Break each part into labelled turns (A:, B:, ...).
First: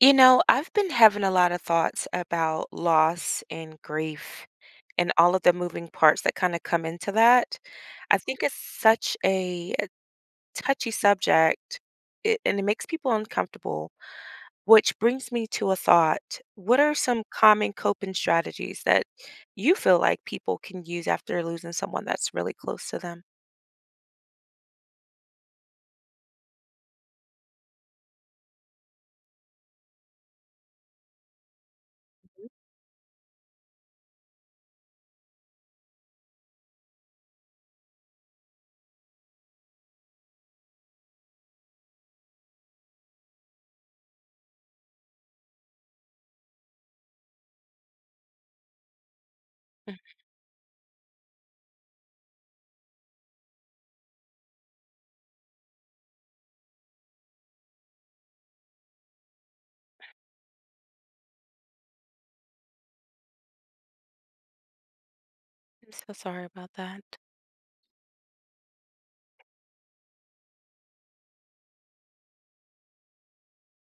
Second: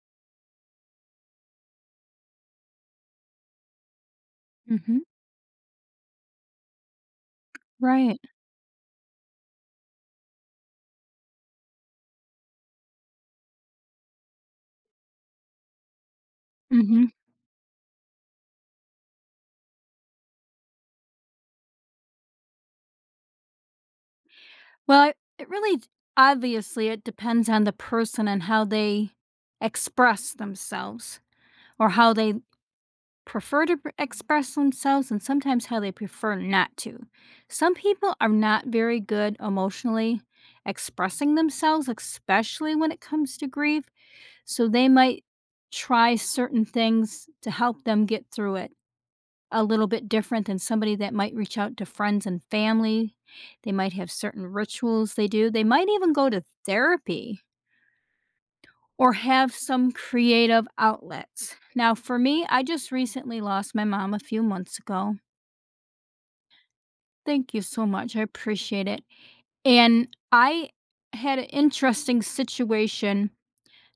A: You know, I've been having a lot of thoughts about loss and grief
B: Mhm.
A: and all of the moving parts that kind of come into that.
B: Right.
A: I think it's such a touchy subject and it makes people uncomfortable, which brings me to a thought. What are
B: Mhm.
A: some common coping strategies that you feel like people can use after losing someone that's really close to them?
B: Well, it really it depends on the person and how they express themselves or how they prefer to pre express themselves, and sometimes how they prefer not to. Some people are not very good emotionally expressing themselves, especially when it comes to grief, so they might try certain things to help them get through it — a little
A: Mm.
B: bit different than somebody that might reach out to friends and family. They might have certain rituals they do. They might even go to therapy or have some creative outlets. Now, for me, I just recently lost my mom a few months ago.
A: I'm so sorry about that.
B: Thank you so much. I appreciate it. And I had an interesting situation.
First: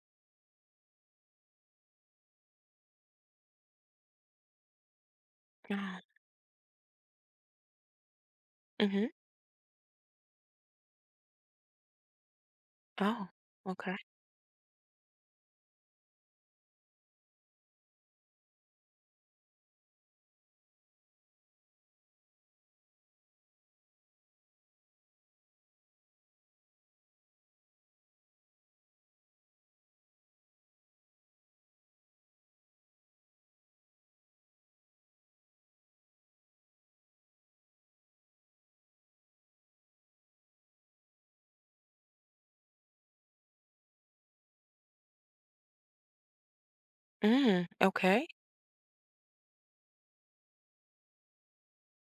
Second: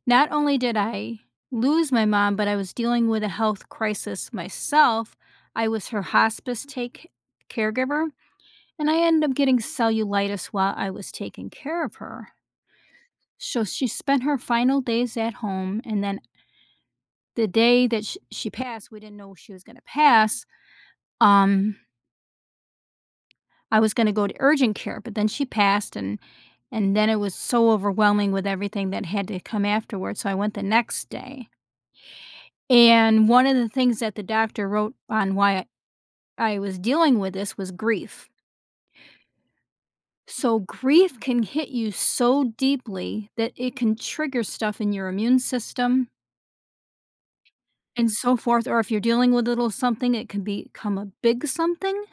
B: Not only did I lose my mom, but I was dealing with a health crisis myself. I
A: Oh,
B: was her hospice take caregiver. And I
A: mm-hmm.
B: ended up getting cellulitis while I was taking care of her.
A: Oh,
B: So she
A: okay.
B: spent her final days at home, and then the day that she passed, we didn't know she was going to pass. Um, I was going to go to urgent care, but then she passed, and then it was so overwhelming with everything that had to come afterwards. So I went the next day, and one of the things that the doctor wrote on why I was dealing with this was grief. So grief can hit you so deeply that it can trigger stuff in your immune system
A: Mm,
B: and
A: okay.
B: so forth. Or if you're dealing with a little something, it can become a big something.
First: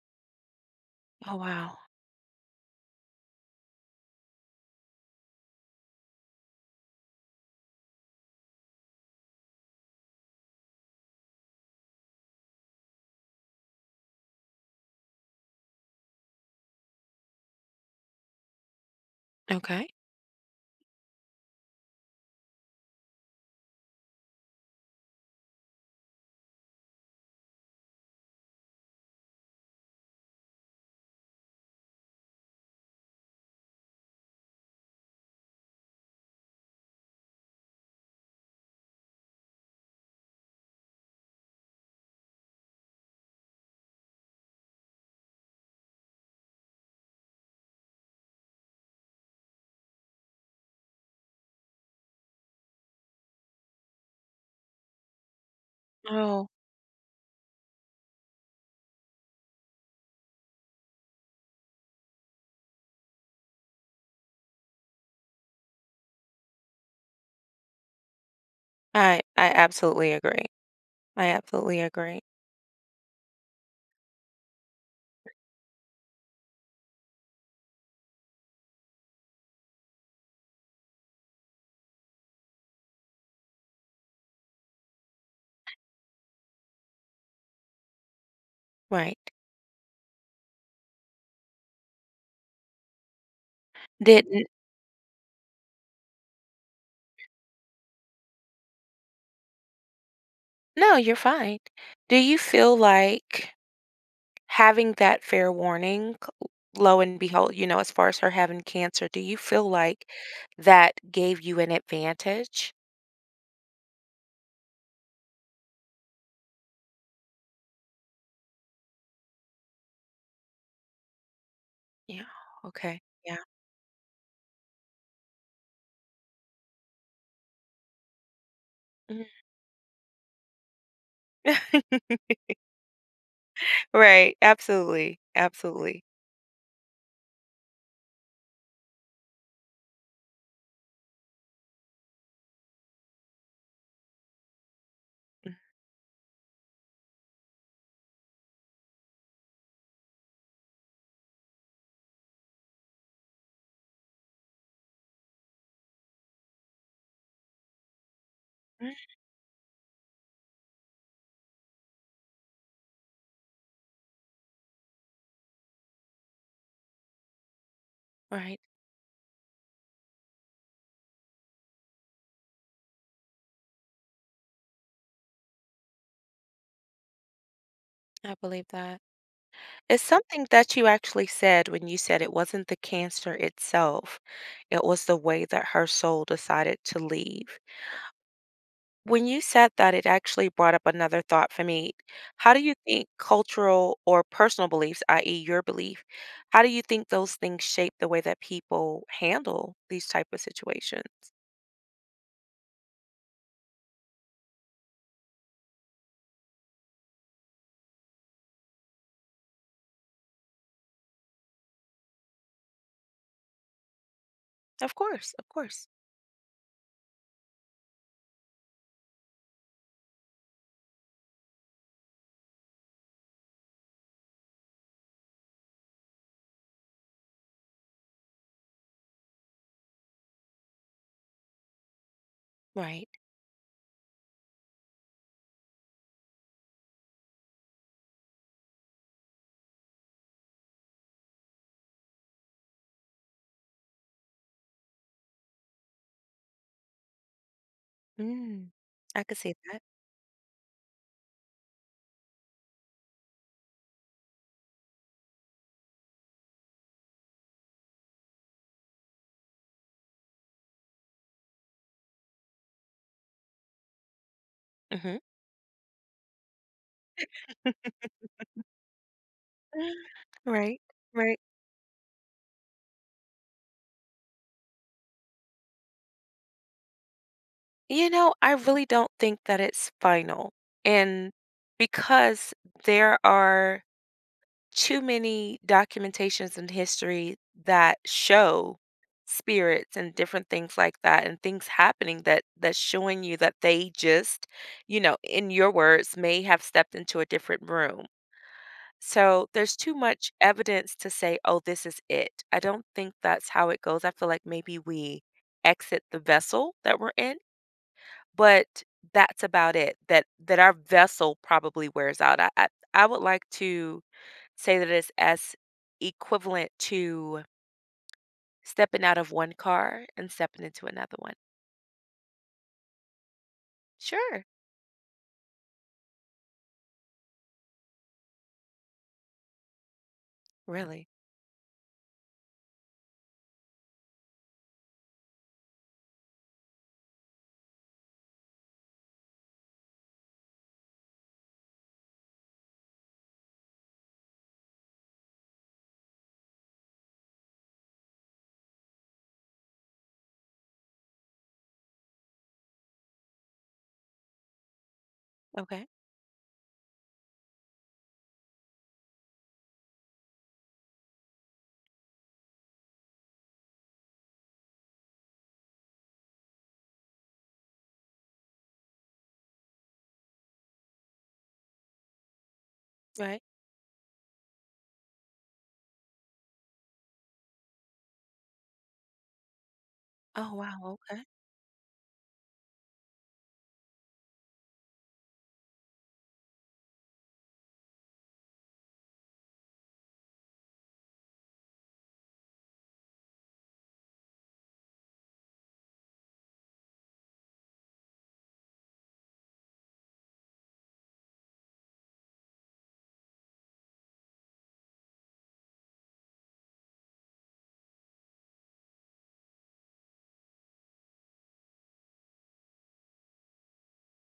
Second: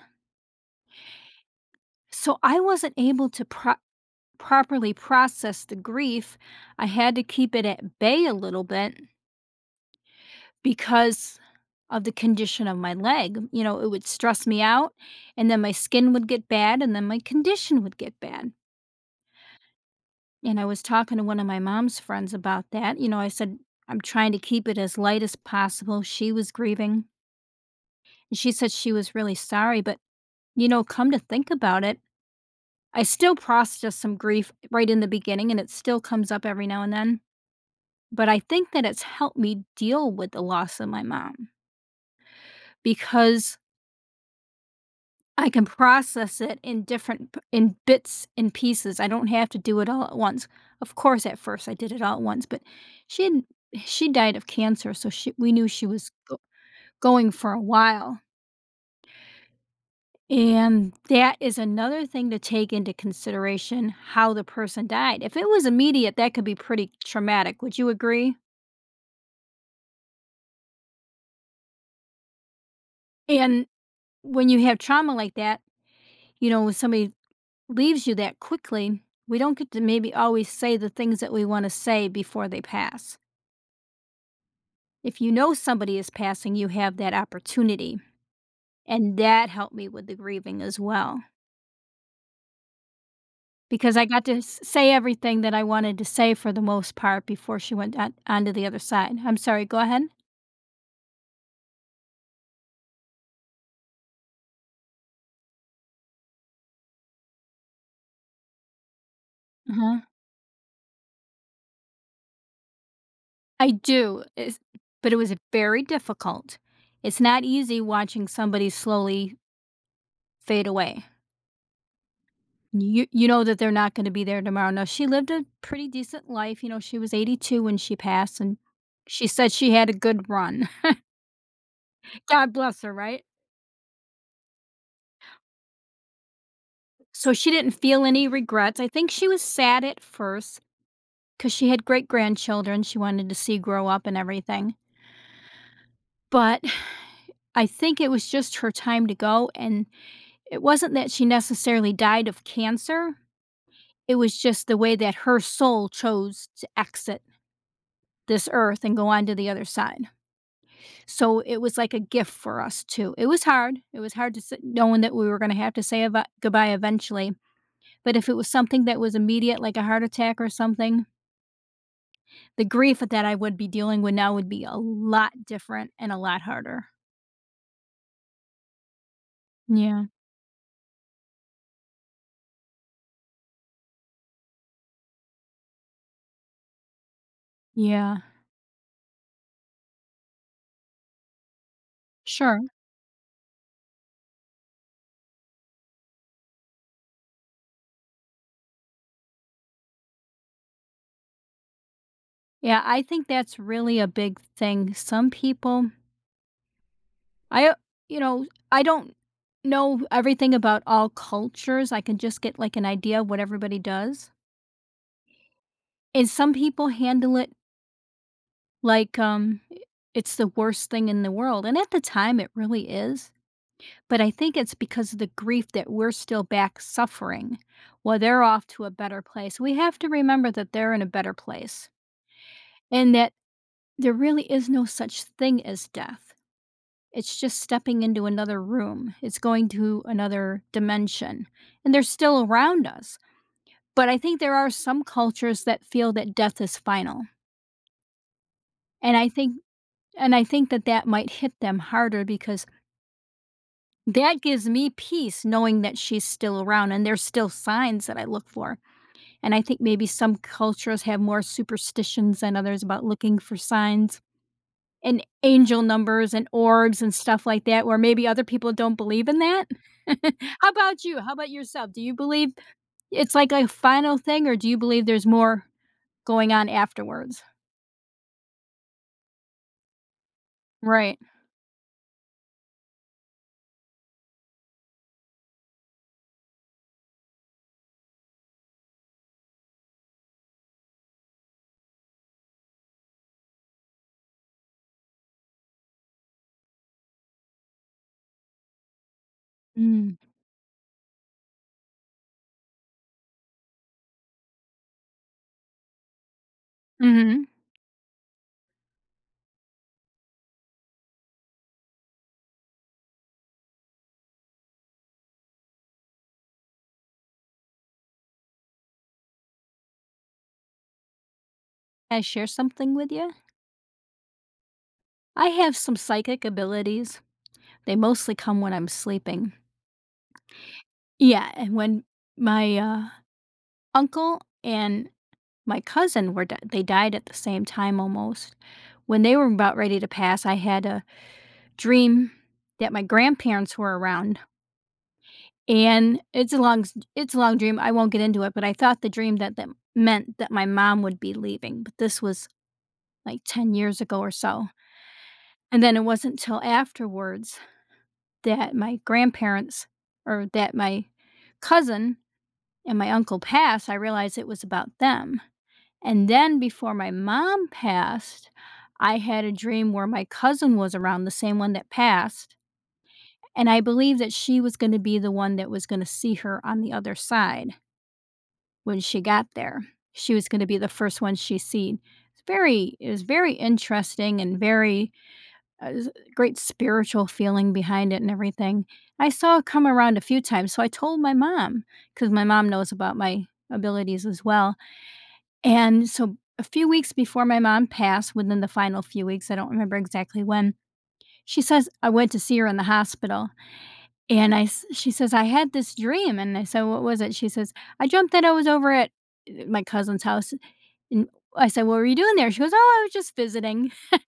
A: Oh, wow.
B: So I wasn't able to properly process the grief. I had to keep it at bay a little bit because of the condition of my leg. You know, it would stress me out, and then my skin would get bad, and then my condition would get bad.
A: Okay.
B: And I was talking to one of my mom's friends about that. You know, I said, I'm trying to keep it as light as possible. She was grieving. And she said she was really sorry. But, you know, come to think about it, I still processed some grief right in the beginning, and it still comes up every now and then. But I think that it's helped me deal with the loss of my mom, because I can process it in different p in bits and pieces. I don't have to do it all at once. Of course, at first, I did it all at once, but she had she died of cancer, so she we knew she was go
A: Oh,
B: going for a while, and that is another thing to take into consideration: how the person died. If it was immediate, that could be pretty traumatic, would you agree?
A: I absolutely agree. I absolutely agree.
B: And when you have trauma like that, you know, when somebody leaves you that quickly, we don't get to maybe always say the things that we want to say before they pass. If you know somebody is passing, you have that opportunity. And
A: Right.
B: that helped me with the grieving as well, because I got to
A: Didn't
B: say everything that I wanted to say for the most part before she went on to the other side. I'm sorry, go ahead.
A: No, you're fine. Do you feel like having that fair warning, lo and behold, as far as her having cancer, do you feel
B: Uh-huh.
A: like that gave you an advantage?
B: I do, but it was very difficult. It's not easy watching somebody slowly fade away.
A: Yeah. Okay.
B: You
A: Yeah.
B: know that they're not gonna be there tomorrow. Now she lived a pretty decent life, you know, she was 82 when she passed, and she
A: Mhm.
B: said she had a good run. God bless her, right?
A: Right. Absolutely. Absolutely.
B: So she didn't feel any regrets. I think she was sad at first because she had great-grandchildren she wanted to see grow up and everything, but I think it was just her time to go, and it wasn't that she necessarily died of cancer, it was just the way that her soul chose to exit this earth and go
A: Mhm.
B: on to the other side. So it was like a gift for us too. It was hard. It was hard to s knowing that we were gonna have to say eva goodbye eventually, but if it was
A: Right.
B: something that was immediate, like a heart attack or something, the grief that I would be dealing with now would be a lot different and a lot harder.
A: I believe that. It's
B: Yeah.
A: something that you actually said when you said it wasn't the cancer itself, it was the way that her soul decided to leave.
B: Yeah.
A: When you said that, it actually brought up another thought for me. How do
B: Sure.
A: you think cultural or personal beliefs, i.e., your belief, how do you think those things shape the way that people handle these type of situations?
B: Yeah, I think that's really a big thing. Some people — I you know, I don't know everything about all cultures. I can just get, like, an idea of what everybody does,
A: Of course, of course.
B: and some people handle it like, I it's the worst thing in the world, and at the time, it really is, but I think it's because of the grief that we're still back suffering while they're off to a better place. We have to remember that they're in a better place
A: Right.
B: and that there really is no such thing as death. It's just stepping into another room. It's going to another dimension, and they're still around us, but I think there are some cultures that feel that death is final,
A: Mm,
B: and
A: I
B: I
A: could see
B: think
A: that.
B: and I think that that might hit them harder, because that gives me peace knowing that she's still around, and there's still signs that I look for. And I think maybe some cultures have more superstitions than others about looking for signs
A: Mhm.
B: and angel numbers and orbs and stuff like that, where maybe other people don't believe in that. How
A: Right,
B: about you? How
A: right.
B: about yourself? Do you believe it's like a final thing, or do you believe there's more going on afterwards?
A: You know, I really don't think that it's final.
B: Right.
A: And because there are too many documentations in history that show spirits and different things like that and things happening, that that's showing you that they just, in your words, may have stepped into a different room. So there's too
B: Mm.
A: much evidence to say, oh, this is it. I don't think that's how it goes. I feel like maybe we exit the vessel that we're in,
B: Mhm.
A: but that's about it, that our vessel probably wears out. I would like to say that it's as equivalent to stepping out of one car and stepping into another one.
B: I share something with you?
A: Sure. Mm.
B: I have some psychic abilities. They mostly come when I'm sleeping.
A: Really?
B: Yeah, and when my, uncle and my cousin were d they died at the same time almost. When they were about ready to pass, I had a dream that my grandparents were around, and it's a long dream, I won't get into it, but I thought the dream that that meant that my mom would be leaving, but this was, like, 10 years ago or so, and
A: Okay.
B: then it wasn't till afterwards that my grandparents or that my cousin and my uncle passed, I realized it was about them. And then before my mom passed, I had a dream where my cousin was around, the same one that passed,
A: Right.
B: and I believe that she was gonna be the one that was gonna see her on the other side when she got there. She was
A: Oh,
B: gonna be the
A: wow.
B: first
A: Okay.
B: one she seen. It's very it was very interesting and very s great spiritual feeling behind it and everything. I saw it come around a few times, so I told my mom, because my mom knows about my abilities as well, and so a few weeks before my mom passed, within the final few weeks, I don't remember exactly when, she says, I went to see her in the hospital. And she says, I had this dream. And I said, What was it? She says, I dreamt that I was over at my cousin's house. And I said, What were you doing there? She goes, Oh, I was just visiting.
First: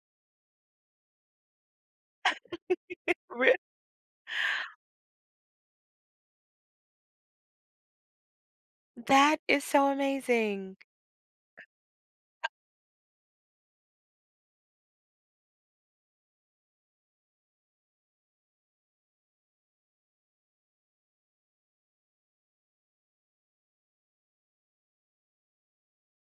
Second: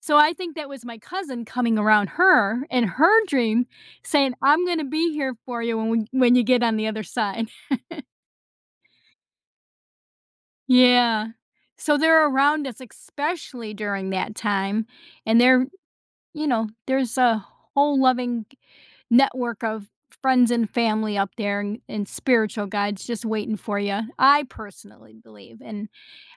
B: So I think that was my cousin coming around her in her
A: Re-
B: dream, saying, I'm going to be here for you when, when you get on the other side.
A: That is so amazing.
B: Yeah. So they're around us, especially during that time, and they're you know, there's a whole loving network of friends and family up there and spiritual guides just waiting for you. I personally believe, and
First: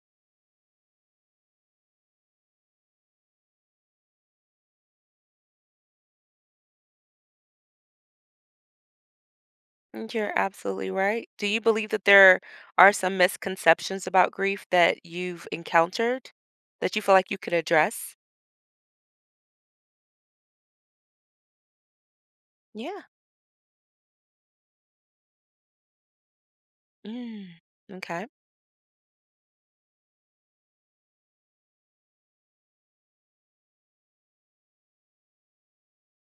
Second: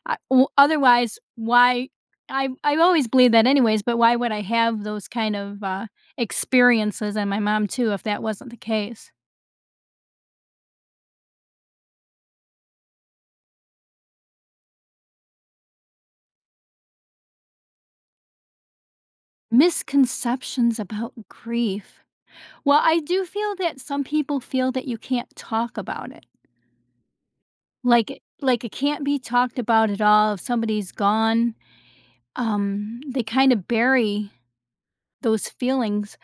B: otherwise, why? I always believe that, anyways. But why would I have those kind of experiences? And my mom too, if that wasn't the case.
A: And You're absolutely right. Do you believe that there are some misconceptions about grief that you've encountered that you feel like you could address?
B: Misconceptions about grief. Well, I
A: Yeah.
B: do feel that some people feel that you can't talk about it.
A: Mm, okay,
B: Like it can't be talked about at all if somebody's gone. They kinda bury those feelings,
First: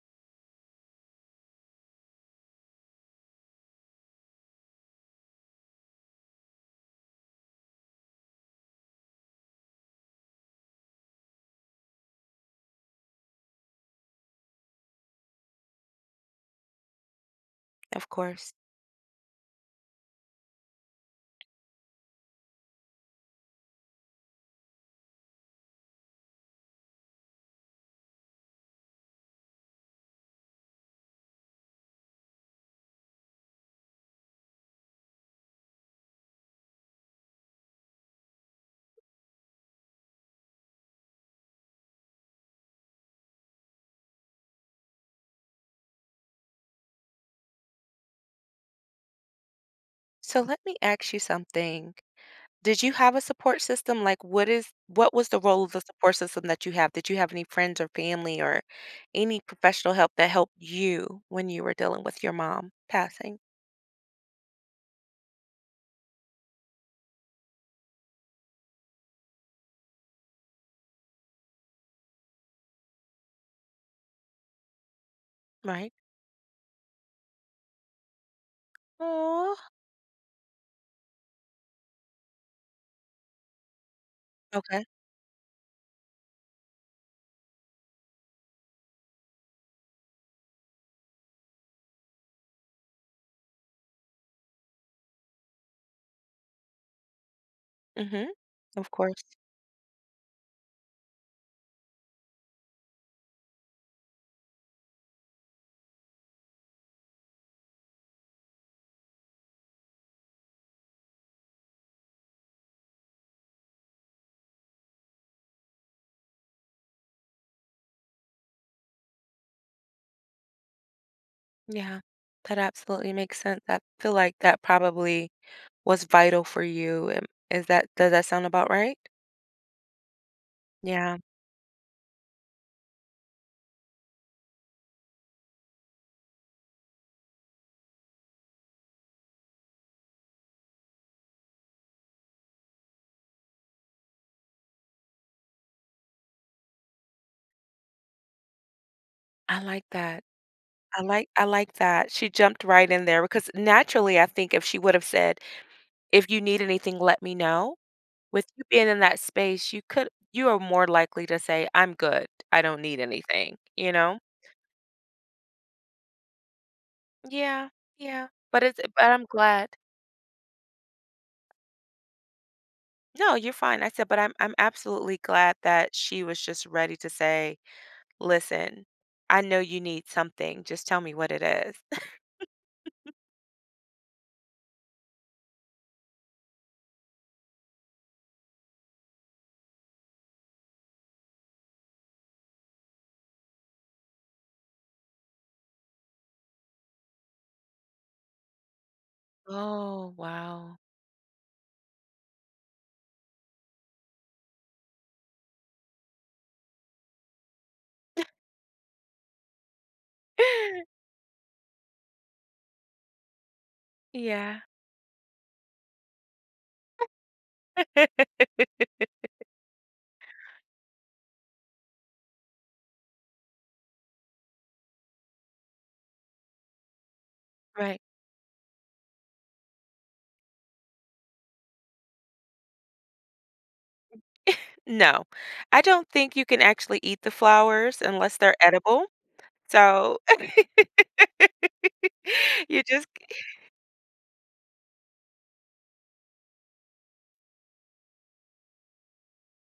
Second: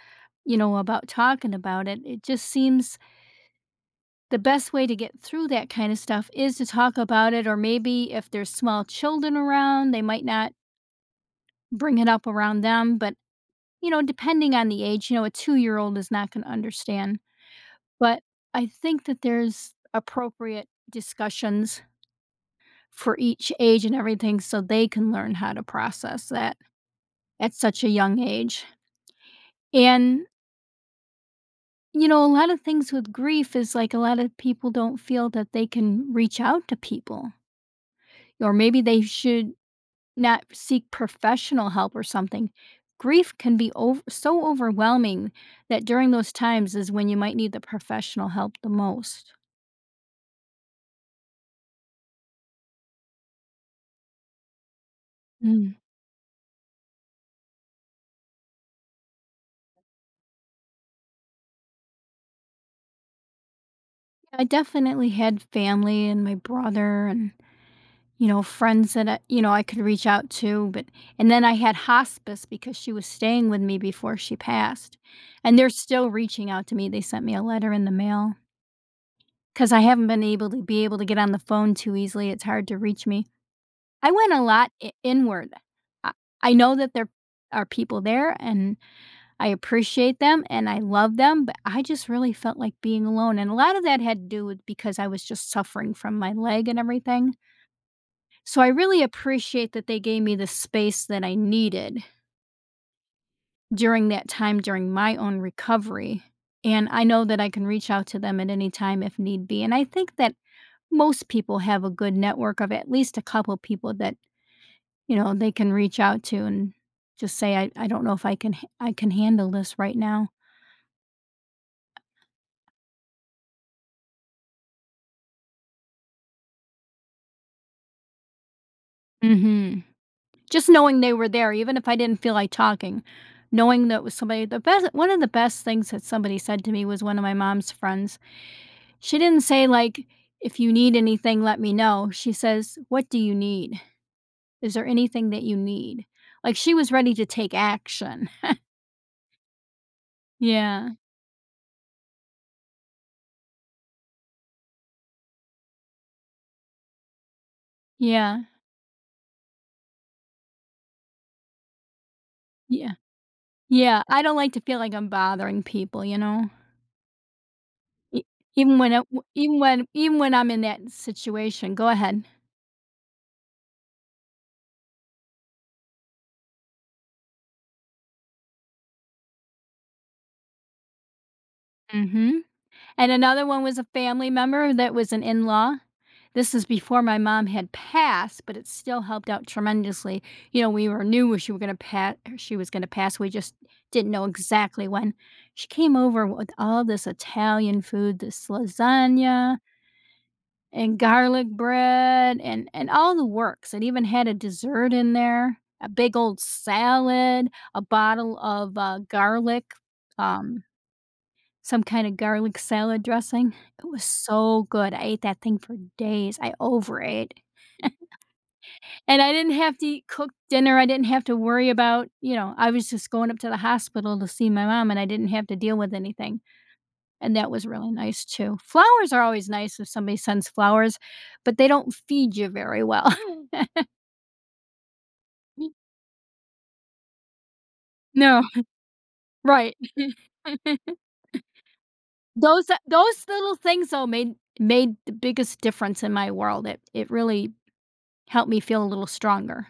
B: you know, about talking about it. It just seems the best way to get through that kind of stuff is to talk about it, or maybe if there's small children around, they might not bring it up around them, but, you know, depending on the age, you know, a two-year-old is not gonna understand.
A: of
B: But
A: course.
B: I think that there's appropriate discussions for each age and everything, so they can learn how to process that at such a young age. And, you know, a lot of things with grief is, like, a lot of people don't feel that they can reach out to people, or maybe they should not seek professional help or something. Grief can be so overwhelming that during those times is when you might need the professional help the most.
A: So let me ask you something. Did you have a support system? Like, what was the role of the support system that you have? Did you have any friends or family or any professional help that helped you when you were dealing with your mom passing?
B: I definitely had family and my brother and, you know, friends that I, you know I could reach out to. But and then I had hospice, because she was staying with me before she passed, and they're
A: Right?
B: still reaching out to me. They sent me a letter in the mail,
A: Oh.
B: cuz I haven't been able to get on the phone too easily. It's hard to reach me. I went a lot
A: Okay.
B: inward. I, I know that there are people there and I appreciate them and I love them, but I just really felt like being alone, and a lot of that had to do with because I was just suffering from my leg and everything.
A: Mhm.
B: So I
A: Of
B: really
A: course.
B: appreciate that they gave me the space that I needed during that time during my own recovery, and I know that I can reach out to them at any time if need be, and I think that most people have a good network of at least a couple people that, you know, they can reach out to and just say, "I don't know if I can handle this right now."
A: Yeah. That absolutely makes sense. I feel like that probably was vital for you. Is that does that sound about right?
B: Mhm. Just knowing they
A: Yeah,
B: were there, even if I didn't feel like talking, knowing that was somebody — the best one of the best things that somebody said to me was one of my mom's friends. She didn't say, like, "If you need anything, let me know." She says, "What do you need? Is there anything that you need?" Like, she was ready to take action.
A: I like that.
B: Yeah.
A: I like that. She jumped right in there because naturally I think if she would have said, "If you need anything, let me know."
B: Yeah.
A: With you being in that space, you are more likely to say, "I'm good. I don't
B: Yeah.
A: need anything," you
B: Yeah.
A: know?
B: I don't like to feel like I'm bothering people, you know?
A: Yeah,
B: E
A: yeah, but
B: even
A: it's
B: when I
A: but I'm glad
B: even when I'm in that situation. Go ahead.
A: No, you're fine. I said, but I'm absolutely glad that she was just ready to say, "Listen, I know you need something. Just tell me what it is."
B: Mhm. And another one was a family member that was an in law. This is before my mom had passed, but it still helped out tremendously. You know, we were knew she were gonna pass. She was gonna pass. We just didn't know exactly when. She came over with all this Italian food, this lasagna
A: Oh, wow.
B: and garlic bread, and all the works. It even had a dessert in there, a big old salad, a bottle of garlic um, some kind of garlic salad dressing. It was
A: Yeah.
B: so good. I ate that thing for days. I overate. And I didn't have to eat cook dinner. I didn't have to worry about, you know, I was just going up to the hospital to see my mom, and I didn't have to deal with anything. And that was really
A: Right.
B: nice too. Flowers are always nice if somebody sends flowers, but they don't feed you very well.
A: No. I don't think you can actually eat the flowers unless
B: No,
A: they're edible.
B: right.
A: So
B: Those
A: you just
B: those little things though made the biggest difference in my world. It really helped me feel a little stronger.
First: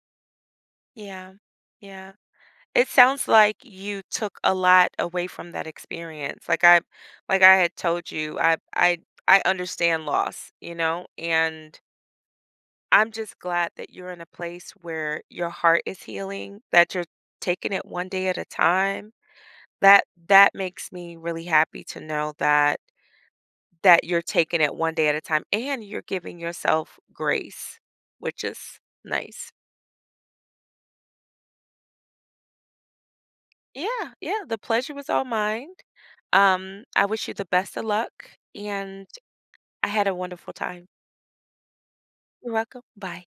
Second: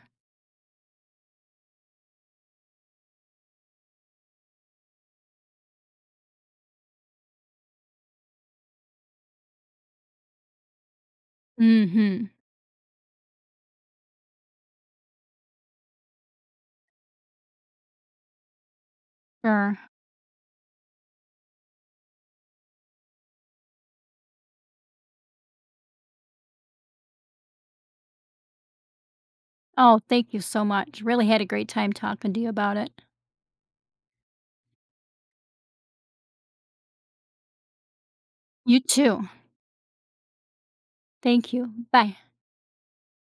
A: Yeah. Yeah. It sounds like you took a lot away from that experience. Like I had told you, I understand loss, and
B: Mhm.
A: I'm just glad that you're in a place where your heart is healing, that you're taking it one day at a time.
B: Sure.
A: That makes me really happy to know that you're taking it one day at a time and you're giving yourself grace, which is nice.
B: Oh, thank you so much. Really had a great time talking to you about it.
A: Yeah, yeah, the pleasure was all mine. I wish you the best of luck,
B: You
A: and
B: too.
A: I had a wonderful time.
B: Thank you. Bye.
A: You're welcome. Bye.